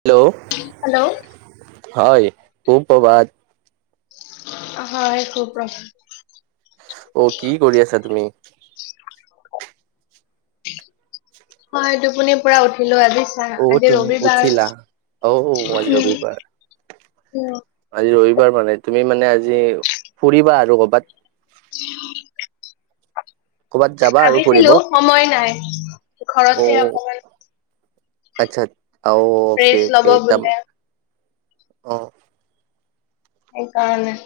Hello? Hello হয় সুপ্ৰভাত। হয় সুপ্ৰভাত। অ কি কৰি আছা তুমি? হয় টোপনি পুৰা উঠিলো আজিচ পৰা অ আজি তুমি ৰবিবাৰ, উঠিলা? অ আজি ৰবিবাৰ হুম উম। আজি ৰবিবাৰ মানে তুমি মানে আজি ফুৰিবা আৰু কৰ'বাত? [inaudible] কৰ'বাত যাবা আৰু ফুৰিব? ভাবিছিলো সময় নাই অ। ঘৰতে অকমান আচ্ছা, আৰু ৰেষ্ট কি ল'ব কি কাম বোলে অ সেই কাৰণে।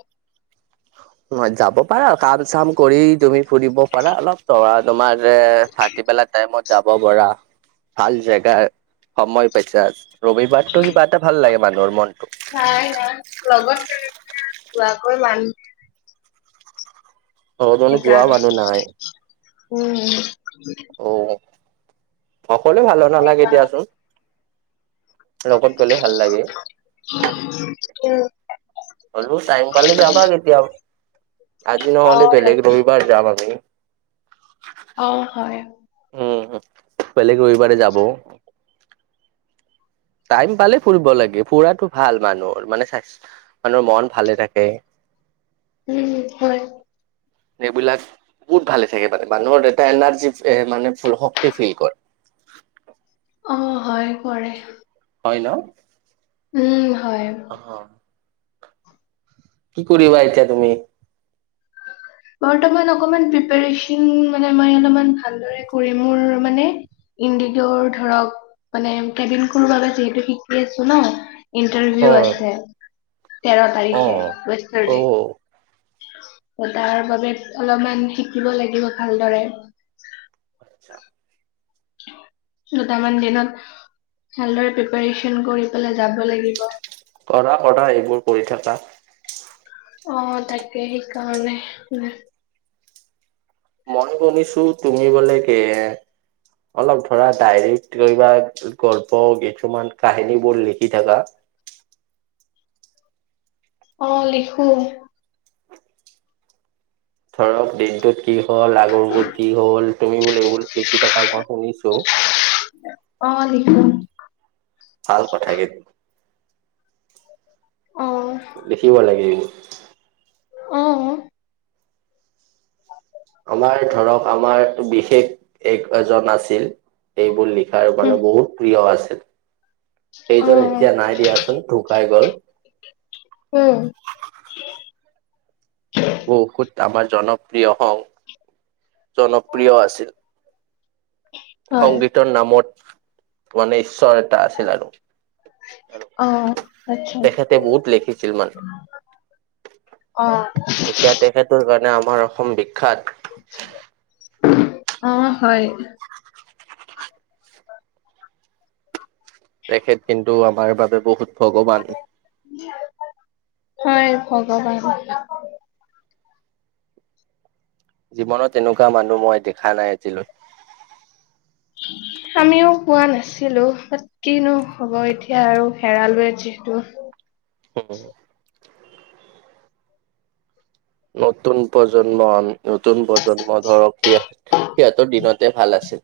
মই যাব পাৰা, কাম - চাম কৰি তুমি ফুৰিব পাৰা অলপ ত তোমাৰ যে ভাটিবেলা টাইমত যাব পৰা, ভাল জেগা সময় পাইছা, ৰবিবাৰটো কিবা এটা ভাল লাগে মানুহৰ মনটো। নাই নাই লগত যোৱাকৈ মানু অ যোৱা মানুহ নাই সেইকাৰণে উম উম অ সকলোৱে ভাল নালাগে দিয়াচোন লগত গলে ভাল লাগে উম হলেও টাইম পালে যাবা কেতিয়া আজি অ নহলে তাকে বেলেগ ৰবিবাৰ যাম আমি অ হয় উম বেলেগ ৰবিবাৰে যাব টাইম পালেই ফুৰিব লাগে ফুৰাটো ভাল মানুহৰ মানে স্বাস্থ্য মানুহৰ মন ভালে থাকে উম হয় এইবিলাক বহুত ভালে থাকে মানে মানুহৰ এটা এনাৰ্জি এ মান ফ শক্তি ফিল কৰে অ হয় কৰে হয় ন উম হয় অহ কি কৰিবা এতিয়া তুমি বৰ্তমান অকমান প্ৰিপচন মানে মই অলমান ভালদৰে কৰিম মোৰ মানে ইণ্ডিগৰ ধৰক মানে কেবিন ক্ৰিও বাবে যিহেতু শিকি আছো ন অ ইণ্টাৰভিউ আছে তেৰ অ তাৰিখে য়েষ্টাৰ অ ডে তাৰ বাবে অলপমান শিকিব লাগিব ভালদৰে আচছা দুটামান দিনত ভালদৰে প্ৰিপাৰচন কৰি পেলাই যাব লাগিব কৰা কৰা এইবোৰ কৰি থাকা অ তাকে সেইকাৰণে ম মই শুনিছো তুমি বোলে কে অলপ ধৰা ডাইৰিক লৈ যাই ক গল্প কিছুমান কাহিনী বোৰ লিখি থকা অ লিখো ধৰক দিনটোত কি হ'ল আগৰবোৰ কি হ'ল তুমি বোলে এইবোৰ লিখি থকা মই শুনিছো অ লিখো ভাল কথা কিন অ লিখিব লাগে অ আমাৰ ধৰক আমাৰ বিশেষ এক এজন আছিল এইবোৰ লিখাৰ মানে বহুত প্ৰিয় আছিল অ সেইজন এতিয়া নাই দিয়াচোন ঢুকাই গল উম বহুত আমাৰ জনপ্ৰিয় সং জনপ্ৰিয় আছিল হয় সংগীতৰ নামত মানে ঈশ্বৰ এটা আছিল আৰু অ আচ্ছা তেখেতে বহত লেখিছিল মানে অঁ এতিয়া তেখেতৰ কাৰণে আমাৰ অসম বিখ্যাত অ হয় তেখেত কিন্তু আমাৰ বাবে বহুত ভগৱান। হয় ভগৱান। জীৱনত তেনেকুৱা মানুহ মই দেখা নাই এজিলৈ। আমিও পোৱা নাছিলো। কিনো হব এতিয়া আৰু হেৰালোৱে যিহেতু হয় নতুন প্ৰজন্ম নতুন প্ৰজন্ম ধৰক সি সিহঁতৰ দিনতে ভাল আছিল।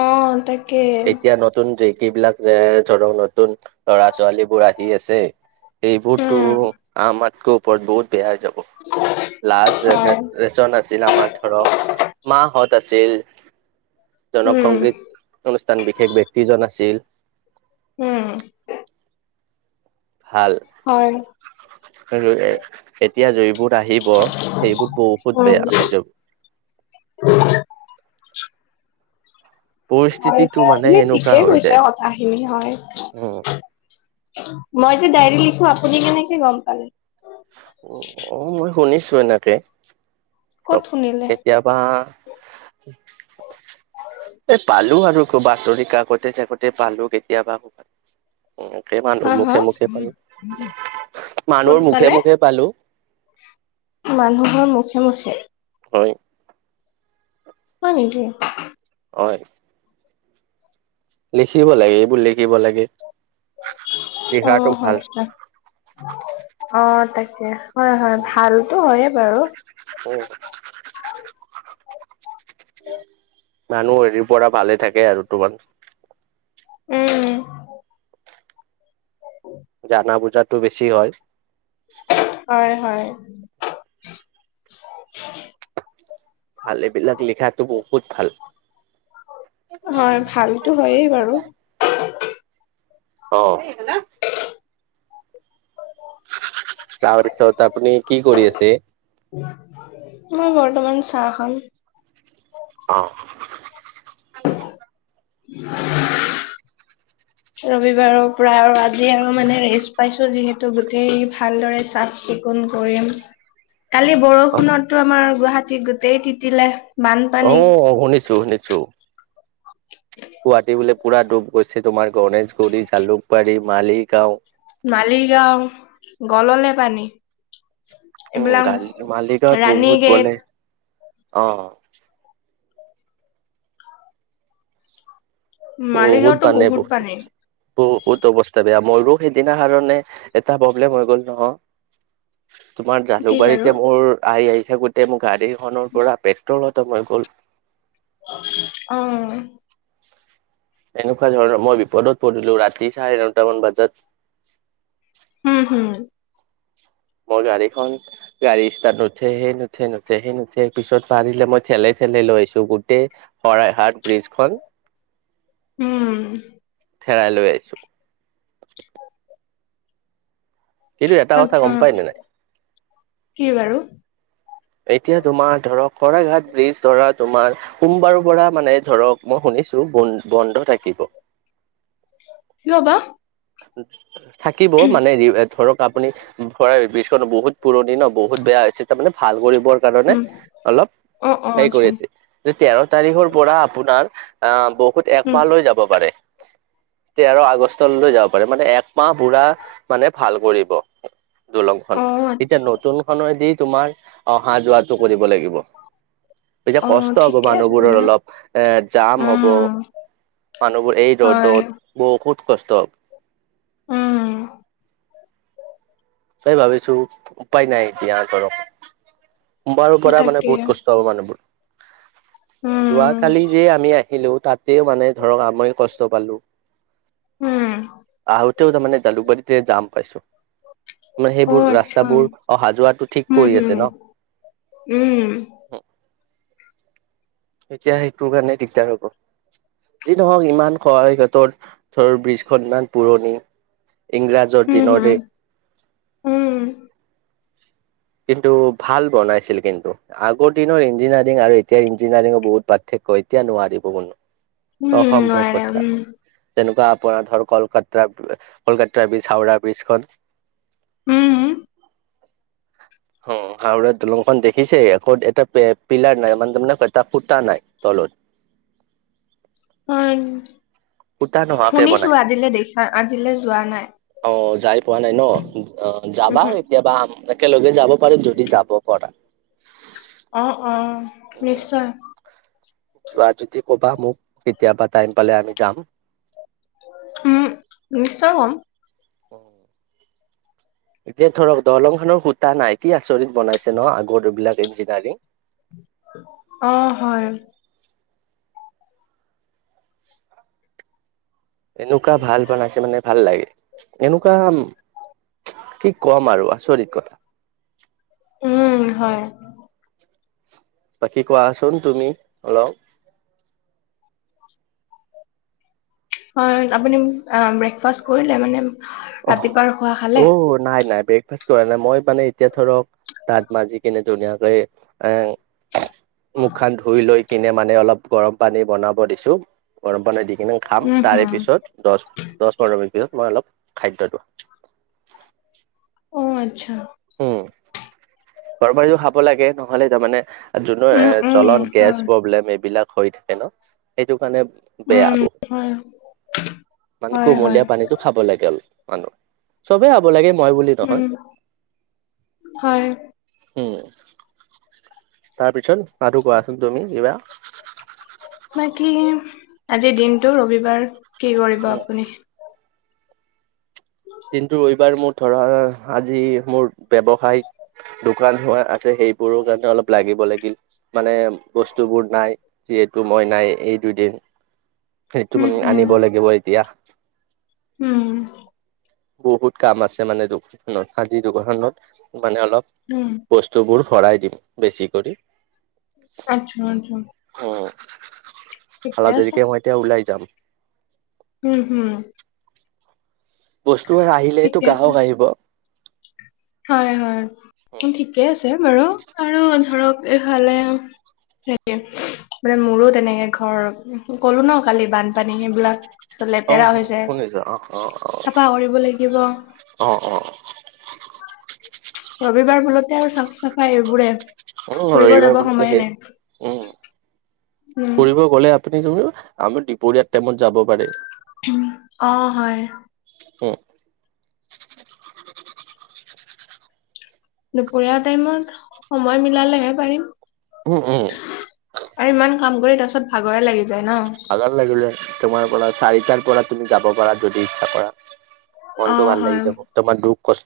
অ তাক এতিয়া নতুন কিবলাক যে ধৰ নতুন লৰা ছোৱালীবোৰ আহি আছে। এইবোৰতো উম আমাতকৈ ওপৰত বহুত বেয়া হৈ যাব। লাষ্ট হয় জেনেচন আছিল আমাৰ ধৰক মাহত আ আছিল জনক উম সংগীত অনুষ্ঠান বিশেষ ব্য্য়ক্তিজন আছিল। উম ভাল হয়। এতিয়া যিবোৰ আহিব সেইবোৰ বহুত উম বেয়া হৈ যাব। পৰিস্থিতিটো মানে হয়ে এনেকুৱা ঠিকেই হৈ কৈছো যায়। কথাখিনি হয়। উম। মই যে ডায়েৰী লিখো আপুনি কেনেকে গম পালে। অ মই শুনিছো এনেকে ক'ত শুনিলে কেতিয়াবা। এ পালো আৰু বাতৰি কাকতে চাকতে পালো কেতিয়াবা। মানুহৰ হা হা মুখে মুখে পালো ক'ত মানুহৰ পালে মুখে মুখে পালো। মানুহৰ মুখে মুখে। হয়। মই নিজেই। হয়। লিখিব লাগে এইবোৰ লিখিব লাগে। অ লিখাটো হয় ভাল অ তাকে হয় হয় ভালতো হয়ে। বাৰু অ মানুহ হেৰি পৰা ভালে থাকে আৰু তোমাৰ উম উ জানা বুজাতো বেছি হয়। হয় হয়। ভাল এইবিলাক লিখাতটো বহুত ভাল। হয় ভালতো হয়েই বাৰু অ তাৰপিছত আপুনি কি কৰি আছে। মোৰ বৰ্তমান চাহ খাম অ [inaudible] ৰবিবাৰৰ পৰা আৰু আজি আৰু মানে ৰেষ্ট পাইছো যিহেতু গোটেই ভালদৰে চাফ চি- ফন কৰিম কালি অ', বৰষুণতো আমাৰ গুৱাহাটীত গোটেই তিতিলে অ বানপানী শুনিছো শুনিছো। গুৱাহাটী বোলে পুৰা ডুব গৈছে তোমাৰ গণেশগুৰি জালুকবাৰী মালিগাঁও। মালিগাঁও গললে পানী- উম এইবিলাক মালিগাঁৱত ৰাণী বহুত গেট বলে অঁ। বহুত মালিগাঁওতো বানে বহুত বস্তু। পানী বহুত অৱস্থা বেয়া মৰো সেইদিনা কাৰণে এটা প্ৰব্লেম হৈ গ'ল নহয়। তোমাৰ কি বাৰু জালুকবাৰীতে মোৰ আহি আহি থাকোতে মোৰ গাড়ী- খনৰ পৰা পেট্ৰল খতম হৈ গ'ল। অঁ' এনেকুৱা ধৰণৰ। মই বিপদত পৰিলো, ৰাতি চাৰে নটামান বজাত- হুম, হুম। মই গাড়ীখন গাড়ী ষ্টাত নুঠে হে নুঠে, নুঠে হে নুঠে পিছত পাৰিলে মই ঠেলেই ঠেলেই লৈ আইছো গোটেই- শৰাইহাট ব্ৰিজখন। উম' হেৰাই লৈ আইছোঁ- কিন্তু এটা কথা আত্ছা গম পাই নে নাই কি বাৰু? এতিয়া তোমাৰ ধৰক শৰাঘাট ব্ৰিজ ধৰা তোমাৰ- সোমবাৰৰ পৰা মানে ধৰক মই শুনিছো বন্ বন্ধ থাকিব। ৰবা। থাকিব মানে ৰিভেত- ধৰক আপুনি ভৰা ব্ৰিজখনো বহুত পুৰণি ন বহুত বেয়া হৈছে তাৰমানে ভাল কৰিবৰ- কাৰণে উম, অলপ অ', অ', হেই কৰি আচ্ছা। আছে। ত তেৰ তাৰিখৰ পৰা আপোনাৰ- অঁ, বহুত উম, একমাহলৈ যাব পাৰে। তেৰ আগষ্টলৈ যাব- পাৰে মানে একমাহ বুঢ়া মানে ভাল কৰিব দলংখন। অ', এতিয়া আচ্ছা, নতুন- খনৰে দি তোমাৰ অহা যোৱাটো কৰিব লাগিব। এতিয়া, অ', কষ্ট হব ঠিকে আছে মানুহবোৰৰ তেনেহ'লে। অলপ এঁ জাম হ'ব। উম, মানুহবোৰ এই ৰ'দত হয়, বহুত কষ্ট- উম, সেই ভাবিছো উপায় নাই এতিয়া ধৰক- সোমবাৰৰ পৰা মানে তাকে, বহুত কষ্ট হ'ব মানেহবোৰ। উম, যোৱাকালি যে আমি আহিলো তাত- তেও মানে ধৰক আমিও কষ্ট পালো। উম, আহোত- তেও তামানে জালুকবাৰীতে যাম পাইছো। নে সেইবোৰ অ', আচ্ছা, ৰাস্তাবোৰ অহা যোৱাটো ঠিক উম, কৰি হুম, আছে ন। উম, এতিয়া সেইটোৰ কাৰণে দিগদাৰ হব। যি নহওক ইমান শৰাইঘাটৰ ধৰ ব্ৰীজখন ইমান পুৰণি ইংৰাজ- য'ত হুম, হুম, দিনৰদেই- উম, কিন্তু, ভাল বনাইছিল কিন্তু। আগৰ দিনৰ ইঞ্জিনিয়াৰিং আৰু এতিয়া ইঞ্জিনিয়াৰিঙ বহুত পাৰ্থক্য। এতিয়া নোৱাৰিব কোনো- উম, অসম্ভৱ নোৱাৰে, কথা। উম, তেনেকুৱা আপোনাৰ ধৰ কলকাতা কলকাতা ব্ৰীজ, হাওৰা ব্ৰীজখন- উম, অ' হউৰাৰ দলংখন দেখিছে। ক'ত এটা পিলাৰ নাই মানেটো মানেই এটা ফুতা নাই। তলত- অঁ, খুটা নোহোৱাকে শুনিছো বনাইছে আজিলৈ দেখা, আজিলৈ যোৱা নাই। অ'যাই পোৱা নাই ন' অ যাবা। উহু, কেতিয়াবা আম' একেলগে যাব পাৰিম, যদি যাব পাৰা। অ', অ', নিশ্চয়। যোৱা যদি ক'বা মোক, কেতিয়াবা টাইম পালে আমি যাম। উম, নিশ্চয় কম। অ'। এতিয়া ধৰক, দলং খনৰ খুটা নাই কি আচৰিত বনাইছে ন', আগৰ এইবিলাক ইঞ্জিনিয়াৰিং। অ' হয়। [inaudible] এনকুৱা ভাল বনাইছে মানে ভাল লাগে। এনকুৱা কি কম আৰু আচৰিত কথা! উম, হয়। বাকী কোৱাচোন তুমি অলপ। হয়, আপুনি আ ব্ৰেকফাষ্ট কৰিলে মানে অহ' ৰাতিপুৱাৰ খোৱা খালে? ঔ নাই নাই ব্ৰেক ফাৰ্ষ্ট কৰা নাই। মই মানে এতিয়া ধৰক দাঁত মাজি কিনে ধুনীয়াকৈ এ মুখ খান ধুই লৈ কিনে মানে অলপ গৰম পানী বনাব দিছো। গৰম পানী দি কিনে খাম উম, তাৰে হম, পিছত দছ দছ পোন্ধৰ মিনিট পিছত মই অলপ খাদ্যটো অ আচ্ছা। উম গৰম পানীও খাব লাগে নহলে তাৰমানে যোবোৰ উম, এ উম, জ্বলন গেছ হয়, প্ৰব্লেম এইবিলাক হৈ থাকে ন সেইটো কাৰণে বেয়া উম, বহু, হয়, মানে হয়, হয়, কুমলীয়া পানীতো খাব লাগে মানুহ, চবেই খাব লাগে মই বুলি উম, নহয়। হয়। উম, তাৰপিছত আৰু কোৱাচোন তুমি কিবা। বাকী আজিৰ দিনটো ৰবিবাৰ কি কৰিব উম আপুনি? দিনটো ৰবিবাৰ মোৰ ধৰা আজি মোৰ ব্যৱসায় দোকান হোৱা আছে সেইবোৰৰ কাৰণে অলপ লাগিব লাগিল। মানে বস্তুবোৰ নাই যিহেতু মই নাই এই দুদিন। সেইটো উম, মানে হম, আনিব লাগিব এতিয়া। উম। বহুত কাম আছে মানে দোকানত, আজি দোকাণখনত মানে অলপ উম। বস্তুবোৰ ভৰাই দিম বেছি কৰি। আচ্ছা আচ্ছা। অঁ, [unintelligible] ঠিকে অলপ আছে, দেৰিকে মই এতিয়া ওলাই যাম। উম হুম। বস্তু আহিলেহেটো ঠিকে আছে, গাহক আহিব। হয় হয় ঠিকে আছে বাৰু, আৰু ধৰক এইফালে সে মানে মোৰো তেনেকে ঘৰ কলো ন কালি বানপানী সেইবিলাক চ অ লেতেৰা হৈছে শুনিছো অ চাফা কৰিব লাগিব। অঁ অঁ। ৰবিবাৰ বোলোতে আৰু চাফ চাফাই এইবোৰে। অ ফুৰিব ৰবিবাৰ যাব বোলোতে সময়ে সেই। নাই উম উম ফুৰিব গলে আপুনি [unintelligible] আমি দুপৰীয়াৰ টাইমত যাব পাৰে। উম অঁ হয়। উম দুপৰীয়া টাইমত সময় মিলালেহে পাৰিম। উম উম। আৰু ইমান কাম কৰি তাৰ পিছত ভাগৰে লাগি যায় ন। ভাগৰ লাগিলে তোমাৰ পৰা চাৰিটান পৰা তুমি যাব পাৰা যদি ইচ্ছা কৰা। অ মনতটো ভাল লাগি হয় যাব তোমাৰ দুখ কষ্ট-